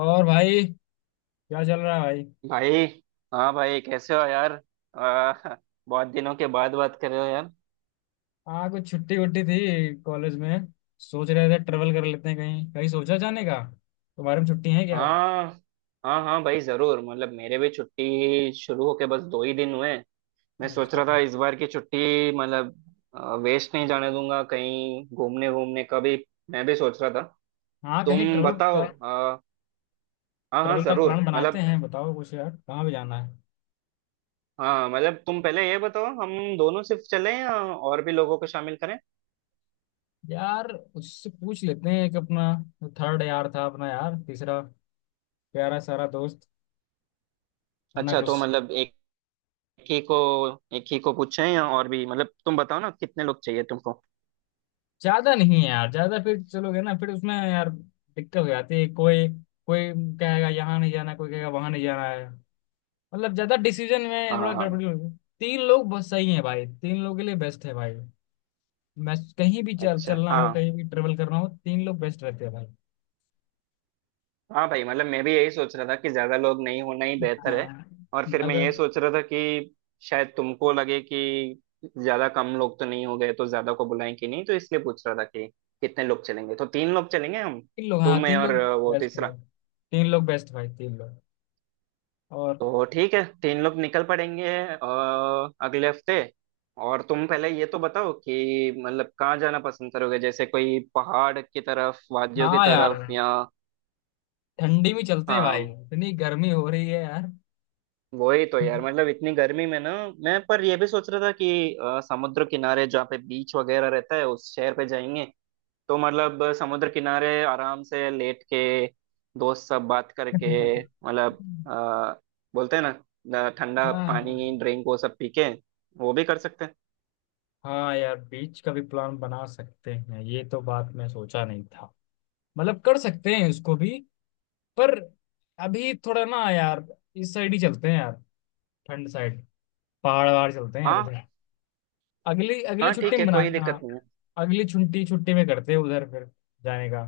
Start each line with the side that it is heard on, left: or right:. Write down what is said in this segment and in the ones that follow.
left: और भाई, क्या चल रहा है भाई।
right: भाई। हाँ भाई, कैसे हो यार। आ, बहुत दिनों के बाद बात कर रहे हो यार।
left: हाँ, कुछ छुट्टी वुट्टी थी कॉलेज में। सोच रहे थे ट्रेवल कर लेते हैं, कहीं कहीं सोचा जाने का। तुम्हारे में छुट्टी है क्या?
right: हाँ हाँ हाँ भाई जरूर, मतलब मेरे भी छुट्टी शुरू होके बस दो ही दिन हुए हैं। मैं सोच
left: अच्छा।
right: रहा था इस बार की छुट्टी मतलब वेस्ट नहीं जाने दूंगा, कहीं घूमने घूमने का भी। मैं भी सोच रहा था,
left: हाँ, कहीं
right: तुम
left: ट्रेवल
right: बताओ।
left: का।
right: हाँ हाँ
left: ट्रेवल का प्लान
right: जरूर,
left: बनाते
right: मतलब
left: हैं, बताओ कुछ यार, कहाँ भी जाना है।
right: हाँ मतलब तुम पहले ये बताओ, हम दोनों सिर्फ चलें या और भी लोगों को शामिल करें।
left: यार उससे पूछ लेते हैं, एक अपना थर्ड यार था अपना, यार तीसरा प्यारा सारा दोस्त, वरना
right: अच्छा, तो
left: कुछ।
right: मतलब एक एक ही को, एक ही को पूछें या और भी, मतलब तुम बताओ ना कितने लोग चाहिए तुमको।
left: ज्यादा नहीं है यार, ज्यादा फिर चलोगे ना फिर उसमें यार दिक्कत हो जाती है। कोई कोई कहेगा यहाँ नहीं जाना, कोई कहेगा वहां नहीं जाना है। मतलब ज्यादा डिसीजन में
right: हाँ
left: थोड़ा
right: हाँ हाँ।
left: गड़बड़ी हो गई। तीन लोग बस सही है भाई, तीन लोग के लिए बेस्ट है भाई। मैं कहीं भी चल
right: अच्छा
left: चलना हो
right: हाँ,
left: कहीं भी ट्रेवल करना हो, तीन लोग बेस्ट रहते हैं भाई।
right: हाँ भाई मतलब मैं भी यही सोच रहा था कि ज्यादा लोग नहीं होना ही बेहतर है।
left: हाँ,
right: और फिर मैं ये
left: अगर
right: सोच रहा था कि शायद तुमको लगे कि ज्यादा कम लोग तो नहीं हो गए, तो ज्यादा को बुलाएं कि नहीं, तो इसलिए पूछ रहा था कि कितने लोग चलेंगे। तो तीन लोग चलेंगे हम,
left: तीन लोग,
right: तुम
left: हाँ
right: मैं
left: तीन
right: और
left: लोग।
right: वो
left: बेस्ट भाई,
right: तीसरा।
left: तीन लोग बेस्ट भाई, तीन लोग। और
right: तो ठीक है तीन लोग निकल पड़ेंगे अगले हफ्ते। और तुम पहले ये तो बताओ कि मतलब कहाँ जाना पसंद करोगे, जैसे कोई पहाड़ की तरफ, वादियों की
left: हाँ यार,
right: तरफ या।
left: ठंडी में चलते हैं भाई,
right: हाँ
left: इतनी गर्मी हो रही है यार।
right: वही तो यार, मतलब इतनी गर्मी में ना, मैं पर ये भी सोच रहा था कि समुद्र किनारे जहाँ पे बीच वगैरह रहता है उस शहर पे जाएंगे। तो मतलब समुद्र किनारे आराम से लेट के दोस्त सब बात करके, मतलब बोलते हैं ना ठंडा
left: हाँ।
right: पानी ड्रिंक वो सब पी के वो भी कर सकते हैं।
left: हाँ यार, बीच का भी प्लान बना सकते हैं, ये तो बात मैं सोचा नहीं था। मतलब कर सकते हैं उसको भी, पर अभी थोड़ा ना यार, इस साइड ही चलते हैं यार, ठंड साइड, पहाड़ वहाड़ चलते हैं यार
right: हाँ
left: इधर। अगली अगली
right: हाँ,
left: छुट्टी
right: ठीक
left: में
right: है कोई
left: बनाते हैं।
right: दिक्कत नहीं है।
left: अगली छुट्टी छुट्टी में करते हैं उधर, फिर जाने का,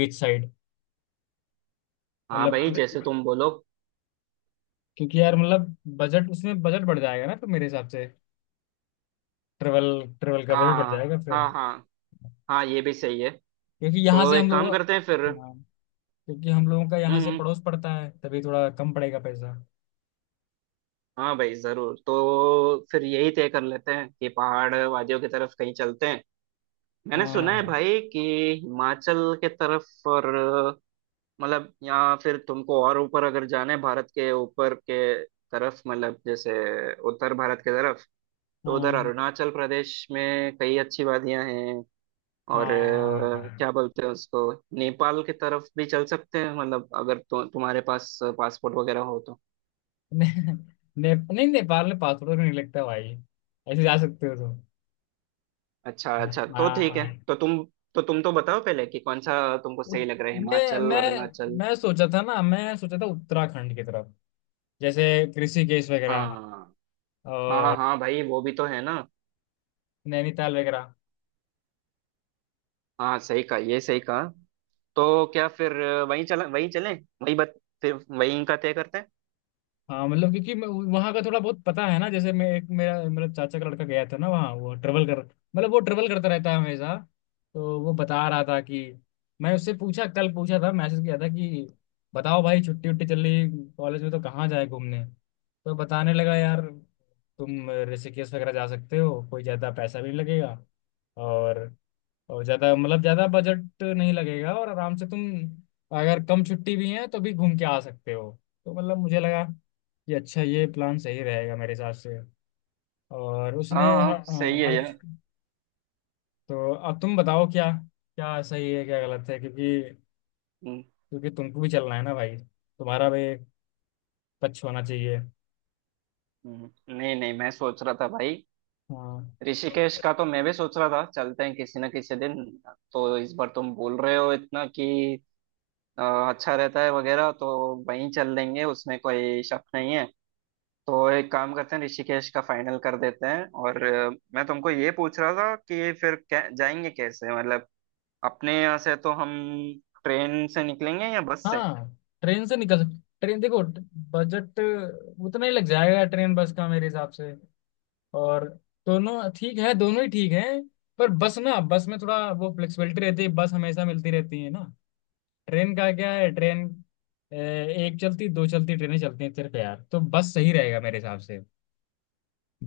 left: बीच साइड।
right: हाँ
left: मतलब
right: भाई जैसे तुम बोलो।
left: क्योंकि यार मतलब बजट उसमें बजट बढ़ जाएगा ना, तो मेरे हिसाब से। ट्रेवल ट्रेवल का बजट बढ़
right: हाँ
left: जाएगा फिर।
right: हाँ हाँ। हाँ ये भी सही है।
left: क्योंकि यहाँ
right: तो
left: से हम
right: एक
left: लोग,
right: काम करते हैं फिर।
left: हाँ। क्योंकि हम लोगों का यहाँ से
right: हम्म।
left: पड़ोस पड़ता है, तभी थोड़ा कम पड़ेगा पैसा।
right: हाँ भाई जरूर, तो फिर यही तय कर लेते हैं कि पहाड़ वादियों की तरफ कहीं चलते हैं। मैंने सुना है
left: हाँ,
right: भाई कि हिमाचल के तरफ, और मतलब यहाँ फिर तुमको और ऊपर अगर जाना है, भारत के ऊपर के तरफ मतलब जैसे उत्तर भारत के तरफ, तो उधर
left: हाँ,
right: अरुणाचल प्रदेश में कई अच्छी वादियां हैं। और
left: हाँ।
right: क्या बोलते हैं उसको, नेपाल की तरफ भी चल सकते हैं, मतलब अगर तुम्हारे पास पासपोर्ट वगैरह हो तो।
left: ने, नहीं, नेपाल में पासपोर्ट नहीं लगता भाई। ऐसे जा सकते हो तुम।
right: अच्छा
left: हाँ,
right: अच्छा, तो ठीक है
left: हाँ, हाँ।
right: तो तुम, तो तुम तो बताओ पहले कि कौन सा तुमको सही
left: उत-
right: लग रहा है,
left: मैं
right: हिमाचल
left: मैं
right: अरुणाचल।
left: मैं सोचा था ना, मैं सोचा था उत्तराखंड की तरफ, जैसे ऋषिकेश
right: हाँ
left: वगैरह
right: हाँ। हाँ
left: और
right: हाँ भाई वो भी तो है ना।
left: नैनीताल वगैरह।
right: हाँ सही कहा, ये सही कहा। तो क्या फिर वहीं चला वहीं चलें, वहीं बत फिर वहीं का तय करते हैं।
left: हाँ मतलब, क्योंकि वहाँ का थोड़ा बहुत पता है ना, जैसे मैं एक मेरा मेरा चाचा का लड़का गया था ना वहाँ, वो ट्रेवल कर, मतलब वो ट्रेवल करता रहता है हमेशा। तो वो बता रहा था कि, मैं उससे पूछा, कल पूछा था मैसेज किया था कि बताओ भाई, छुट्टी उट्टी चल रही कॉलेज में तो कहाँ जाए घूमने, तो बताने लगा यार, तुम ऋषिकेश वगैरह जा सकते हो, कोई ज़्यादा पैसा भी नहीं लगेगा। और ज्यादा, मतलब ज्यादा बजट नहीं लगेगा, और आराम से तुम, अगर कम छुट्टी भी है तो भी घूम के आ सकते हो। तो मतलब मुझे लगा कि अच्छा, ये प्लान सही रहेगा मेरे हिसाब से। और
right: हाँ
left: उसने हर,
right: हाँ सही है
left: हर
right: यार।
left: तो अब तुम बताओ, क्या क्या सही है, क्या गलत है, क्योंकि
right: हम्म।
left: क्योंकि तुमको भी चलना है ना भाई, तुम्हारा भी टच होना चाहिए।
right: हम्म। नहीं नहीं मैं सोच रहा था भाई,
left: हाँ,
right: ऋषिकेश का तो मैं भी सोच रहा था चलते हैं किसी ना किसी दिन। तो इस बार तुम बोल रहे हो इतना कि अच्छा रहता है वगैरह, तो वहीं चल लेंगे उसमें कोई शक नहीं है। तो एक काम करते हैं ऋषिकेश का फाइनल कर देते हैं और मैं तुमको ये पूछ रहा था कि फिर जाएंगे कैसे, मतलब अपने यहाँ से तो हम ट्रेन से निकलेंगे या बस से।
left: हाँ। ट्रेन से निकल सक ट्रेन देखो, बजट उतना ही लग जाएगा ट्रेन बस का मेरे हिसाब से। और दोनों ठीक है, दोनों ही ठीक हैं, पर बस ना, बस में थोड़ा वो फ्लेक्सिबिलिटी रहती है, बस हमेशा मिलती रहती है ना। ट्रेन का क्या है ट्रेन? ए, एक चलती दो चलती ट्रेनें चलती हैं सिर्फ यार, तो बस सही रहेगा मेरे हिसाब से।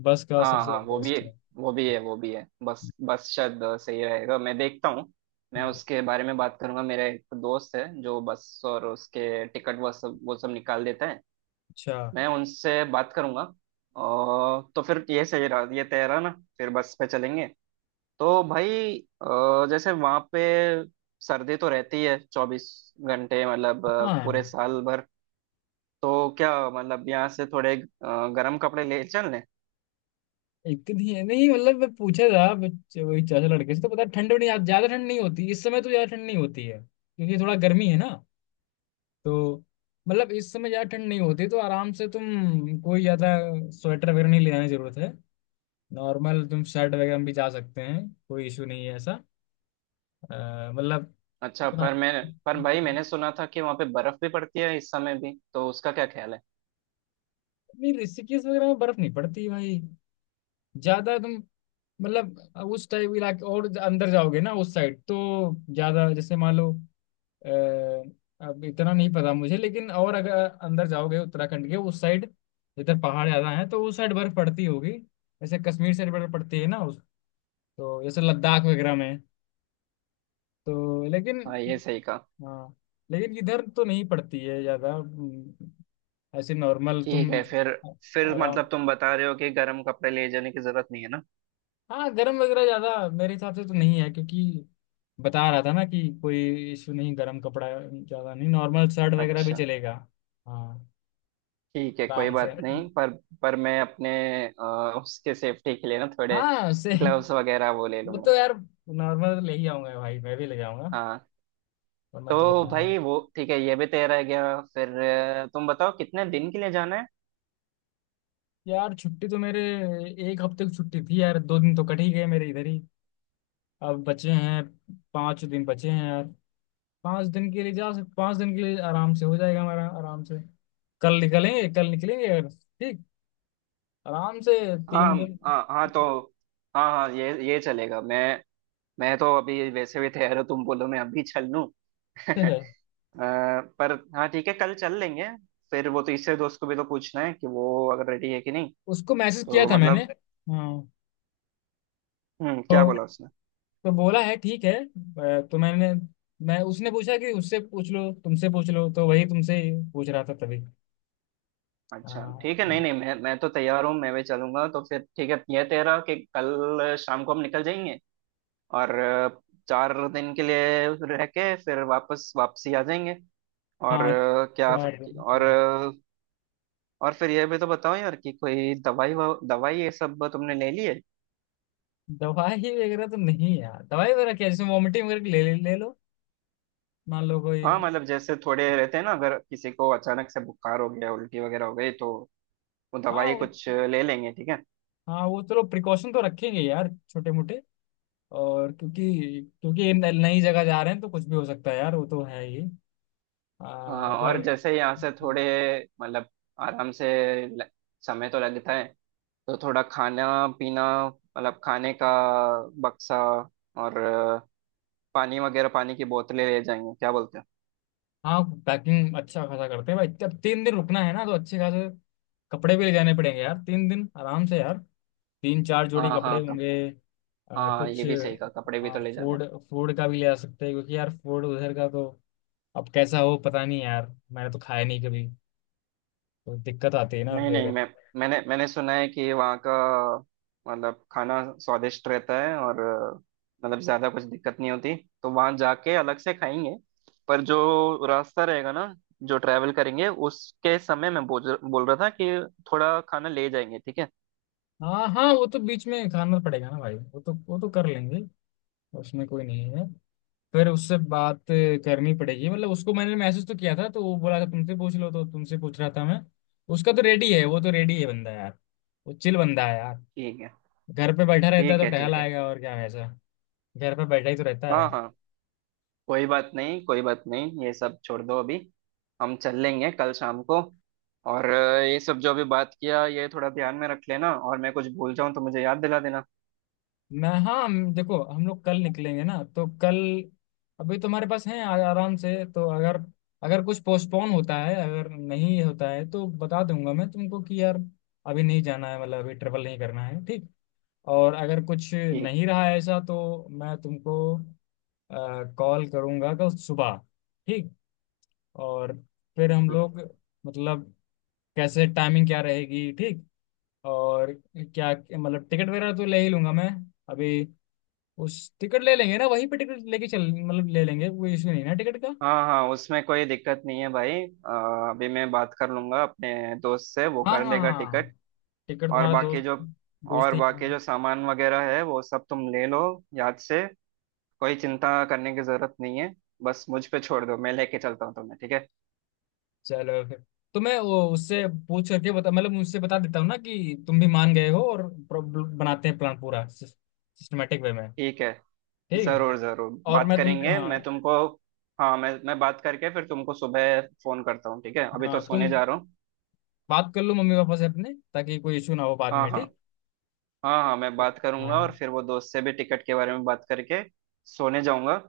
left: बस का
right: हाँ
left: सबसे
right: हाँ वो भी है,
left: बेस्ट है।
right: वो भी है वो भी है, बस बस शायद सही रहेगा, मैं देखता हूँ। मैं
left: हम्म,
right: उसके बारे में बात करूंगा, मेरा एक दोस्त है जो बस और उसके टिकट वो सब निकाल देता है।
left: अच्छा।
right: मैं उनसे बात करूंगा। और तो फिर ये सही रहा, ये तय रहा ना, फिर बस पे चलेंगे। तो भाई जैसे वहाँ पे सर्दी तो रहती है 24 घंटे, मतलब पूरे
left: हाँ,
right: साल भर। तो क्या मतलब यहाँ से थोड़े गर्म कपड़े ले चलें।
left: एक नहीं है, नहीं मतलब मैं पूछा था वही चाचा लड़के से, तो पता है, ठंड भी नहीं, ज्यादा ठंड नहीं होती इस समय, तो ज्यादा ठंड नहीं होती है क्योंकि थोड़ा गर्मी है ना। तो मतलब इस समय ज्यादा ठंड नहीं होती, तो आराम से तुम, कोई ज्यादा स्वेटर वगैरह नहीं ले जाने की जरूरत है। नॉर्मल तुम शर्ट वगैरह में भी जा सकते हैं, कोई इशू नहीं है ऐसा। मतलब
right: अच्छा, पर
left: उतना-
right: मैं, पर भाई मैंने सुना था कि वहां पे बर्फ भी पड़ती है इस समय भी, तो उसका क्या ख्याल है।
left: नहीं, ऋषिकेश वगैरह में बर्फ नहीं पड़ती भाई, ज्यादा तुम, मतलब उस टाइप इलाके और अंदर जाओगे ना उस साइड, तो ज्यादा, जैसे मान लो, अ, अब इतना नहीं पता मुझे, लेकिन और अगर अंदर जाओगे उत्तराखंड के उस साइड, इधर पहाड़ ज्यादा हैं तो उस साइड बर्फ पड़ती होगी, जैसे कश्मीर साइड बर्फ पड़ती है ना उस, तो जैसे लद्दाख वगैरह में। तो लेकिन,
right: हाँ ये सही कहा।
left: हाँ, लेकिन इधर तो नहीं पड़ती है ज्यादा, ऐसे नॉर्मल
right: ठीक
left: तुम
right: है फिर
left: आराम।
right: मतलब तुम बता रहे हो कि गर्म कपड़े ले जाने की जरूरत नहीं है ना।
left: हाँ, गर्म वगैरह ज्यादा मेरे हिसाब से तो नहीं है, क्योंकि बता रहा था ना कि कोई इशू नहीं, गर्म कपड़ा ज्यादा नहीं, नॉर्मल शर्ट वगैरह भी
right: अच्छा
left: चलेगा। हाँ,
right: ठीक है, कोई
left: आराम से।
right: बात नहीं। पर, पर मैं अपने उसके सेफ्टी के लिए ना, थोड़े
left: हाँ से,
right: ग्लव्स वगैरह वो ले
left: वो
right: लूंगा।
left: तो यार नॉर्मल ले ही आऊंगा भाई, मैं भी ले जाऊंगा।
right: हाँ।
left: और मैं तो
right: तो
left: बता,
right: भाई वो ठीक है, ये भी तय रह गया फिर। तुम बताओ कितने दिन के लिए जाना है।
left: यार छुट्टी तो मेरे, एक हफ्ते की छुट्टी थी यार, 2 दिन तो कट ही गए मेरे इधर ही। अब बचे हैं 5 दिन, बचे हैं यार, 5 दिन के लिए जा सक 5 दिन के लिए आराम से हो जाएगा हमारा, आराम से। कल निकलेंगे, कल निकलेंगे यार, ठीक, आराम से,
right: हाँ
left: 3 दिन।
right: हाँ। हाँ तो हाँ हाँ ये चलेगा, मैं तो अभी वैसे भी तैयार हूँ, तुम बोलो मैं अभी चल लूँ। अ,
left: है।
right: पर हाँ ठीक है, कल चल लेंगे। फिर वो तीसरे दोस्त को भी तो पूछना है कि वो अगर रेडी है कि नहीं।
left: उसको मैसेज किया
right: तो
left: था मैंने।
right: मतलब
left: हाँ,
right: हम्म,
left: तो
right: क्या बोला उसने।
left: बोला है ठीक है, तो मैंने, मैं उसने पूछा कि उससे पूछ लो, तुमसे पूछ लो, तो वही तुमसे ही पूछ रहा था तभी।
right: अच्छा
left: हाँ,
right: ठीक है, नहीं नहीं मैं, मैं तो तैयार हूँ, मैं भी चलूंगा। तो फिर ठीक है, यह तय रहा कि कल शाम को हम निकल जाएंगे और 4 दिन के लिए रह के फिर वापसी आ जाएंगे। और
left: हाँ,
right: क्या,
left: क्या करूं?
right: और
left: हाँ।
right: और फिर यह भी तो बताओ यार कि कोई दवाई ये सब तुमने ले ली है।
left: दवाई वगैरह तो नहीं यार, दवाई वगैरह क्या, जैसे वॉमिटिंग वगैरह की ले, ले ले लो, मान लो कोई।
right: हाँ मतलब जैसे थोड़े रहते हैं ना, अगर किसी को अचानक से बुखार हो गया, उल्टी वगैरह हो गई तो वो
left: हाँ
right: दवाई कुछ ले लेंगे ठीक है।
left: हाँ वो चलो, प्रिकॉशन तो रखेंगे यार, छोटे मोटे, और क्योंकि क्योंकि ये नई जगह जा रहे हैं तो कुछ भी हो सकता है यार, वो तो है ही।
right: हाँ और
left: पर,
right: जैसे यहाँ से थोड़े मतलब आराम से ल- समय तो लगता है, तो थोड़ा खाना पीना मतलब खाने का बक्सा और पानी वगैरह, पानी की बोतलें ले जाएंगे क्या बोलते हो।
left: हाँ, पैकिंग अच्छा खासा करते हैं भाई, जब 3 दिन रुकना है ना तो अच्छे खासे कपड़े भी ले जाने पड़ेंगे यार, 3 दिन आराम से यार, तीन चार जोड़ी
right: हाँ
left: कपड़े
right: हाँ कप
left: होंगे।
right: हाँ ये
left: कुछ
right: भी सही कहा, कपड़े भी तो ले जाने
left: फूड
right: हैं।
left: फूड का भी ले जा सकते हैं, क्योंकि यार फूड उधर का तो अब कैसा हो पता नहीं यार, मैंने तो खाया नहीं कभी, तो दिक्कत आती है ना
right: नहीं नहीं
left: फिर।
right: मैं, मैंने मैंने सुना है कि वहाँ का मतलब खाना स्वादिष्ट रहता है और मतलब ज्यादा कुछ दिक्कत नहीं होती, तो वहाँ जाके अलग से खाएंगे। पर जो रास्ता रहेगा ना, जो ट्रैवल करेंगे उसके समय मैं बोल बोल रहा था कि थोड़ा खाना ले जाएंगे ठीक है।
left: हाँ, हाँ, वो तो बीच में खाना पड़ेगा ना भाई, वो तो कर लेंगे, उसमें कोई नहीं है। फिर उससे बात करनी पड़ेगी, मतलब उसको मैंने मैसेज तो किया था, तो वो बोला था तुमसे पूछ लो, तो तुमसे पूछ रहा था मैं। उसका तो रेडी है, वो तो रेडी है बंदा यार, वो चिल बंदा है यार,
right: ठीक है
left: घर पे बैठा रहता है
right: ठीक है
left: तो टहल
right: ठीक है।
left: आएगा, और क्या वैसा। घर पे बैठा ही तो रहता है।
right: हाँ हाँ कोई बात नहीं, कोई बात नहीं, ये सब छोड़ दो अभी। हम चल लेंगे कल शाम को। और ये सब जो अभी बात किया ये थोड़ा ध्यान में रख लेना, और मैं कुछ भूल जाऊं तो मुझे याद दिला देना।
left: मैं, हाँ, देखो, हम लोग कल निकलेंगे ना, तो कल अभी तुम्हारे पास है आराम से, तो अगर अगर कुछ पोस्टपोन होता है, अगर नहीं होता है तो बता दूंगा मैं तुमको कि यार अभी नहीं जाना है, मतलब अभी ट्रेवल नहीं करना है, ठीक। और अगर कुछ
right: ठीक।
left: नहीं रहा ऐसा, तो मैं तुमको कॉल करूँगा कल सुबह, ठीक। और फिर हम
right: ठीक।
left: लोग, मतलब कैसे टाइमिंग क्या रहेगी, ठीक। और क्या, मतलब टिकट वगैरह तो ले ही लूँगा मैं, अभी उस टिकट ले लेंगे ना, वहीं पे टिकट लेके चल, मतलब ले लेंगे, कोई इशू नहीं ना टिकट का।
right: हाँ हाँ उसमें कोई दिक्कत नहीं है भाई, अभी मैं बात कर लूंगा अपने दोस्त से, वो
left: हाँ,
right: कर
left: हाँ,
right: लेगा टिकट।
left: हाँ। टिकट
right: और
left: तुम्हारा
right: बाकी
left: दोस्त,
right: जो
left: दोस्त
right: और
left: ही।
right: बाकी जो सामान वगैरह है वो सब तुम ले लो, याद से। कोई चिंता करने की जरूरत नहीं है, बस मुझ पे छोड़ दो, मैं लेके चलता हूँ तुम्हें ठीक है।
left: चलो फिर, तो मैं वो उससे पूछ करके बता, मतलब उससे बता देता हूँ ना कि तुम भी मान गए हो, और प्रॉब्लम बनाते हैं प्लान, पूरा सिस्टमेटिक वे में।
right: ठीक है,
left: ठीक है।
right: जरूर जरूर
left: और
right: बात
left: मैं तुम,
right: करेंगे,
left: हाँ।
right: मैं तुमको, हाँ मैं बात करके फिर तुमको सुबह फोन करता हूँ ठीक है, अभी तो
left: हाँ
right: सोने
left: तुम
right: जा रहा हूँ।
left: बात कर लो मम्मी पापा से अपने, ताकि कोई इशू ना हो बाद
right: हाँ
left: में,
right: हाँ।
left: ठीक।
right: हाँ हाँ मैं बात करूंगा और
left: हाँ,
right: फिर वो दोस्त से भी टिकट के बारे में बात करके सोने जाऊंगा।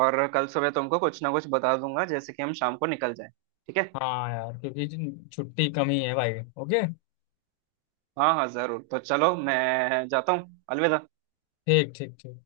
right: और कल सुबह तुमको कुछ ना कुछ बता दूंगा जैसे कि हम शाम को निकल जाएं ठीक है।
left: हाँ यार, क्योंकि छुट्टी कम ही है भाई। ओके,
right: हाँ हाँ जरूर, तो चलो मैं जाता हूँ, अलविदा।
left: ठीक, ठीक, ठीक।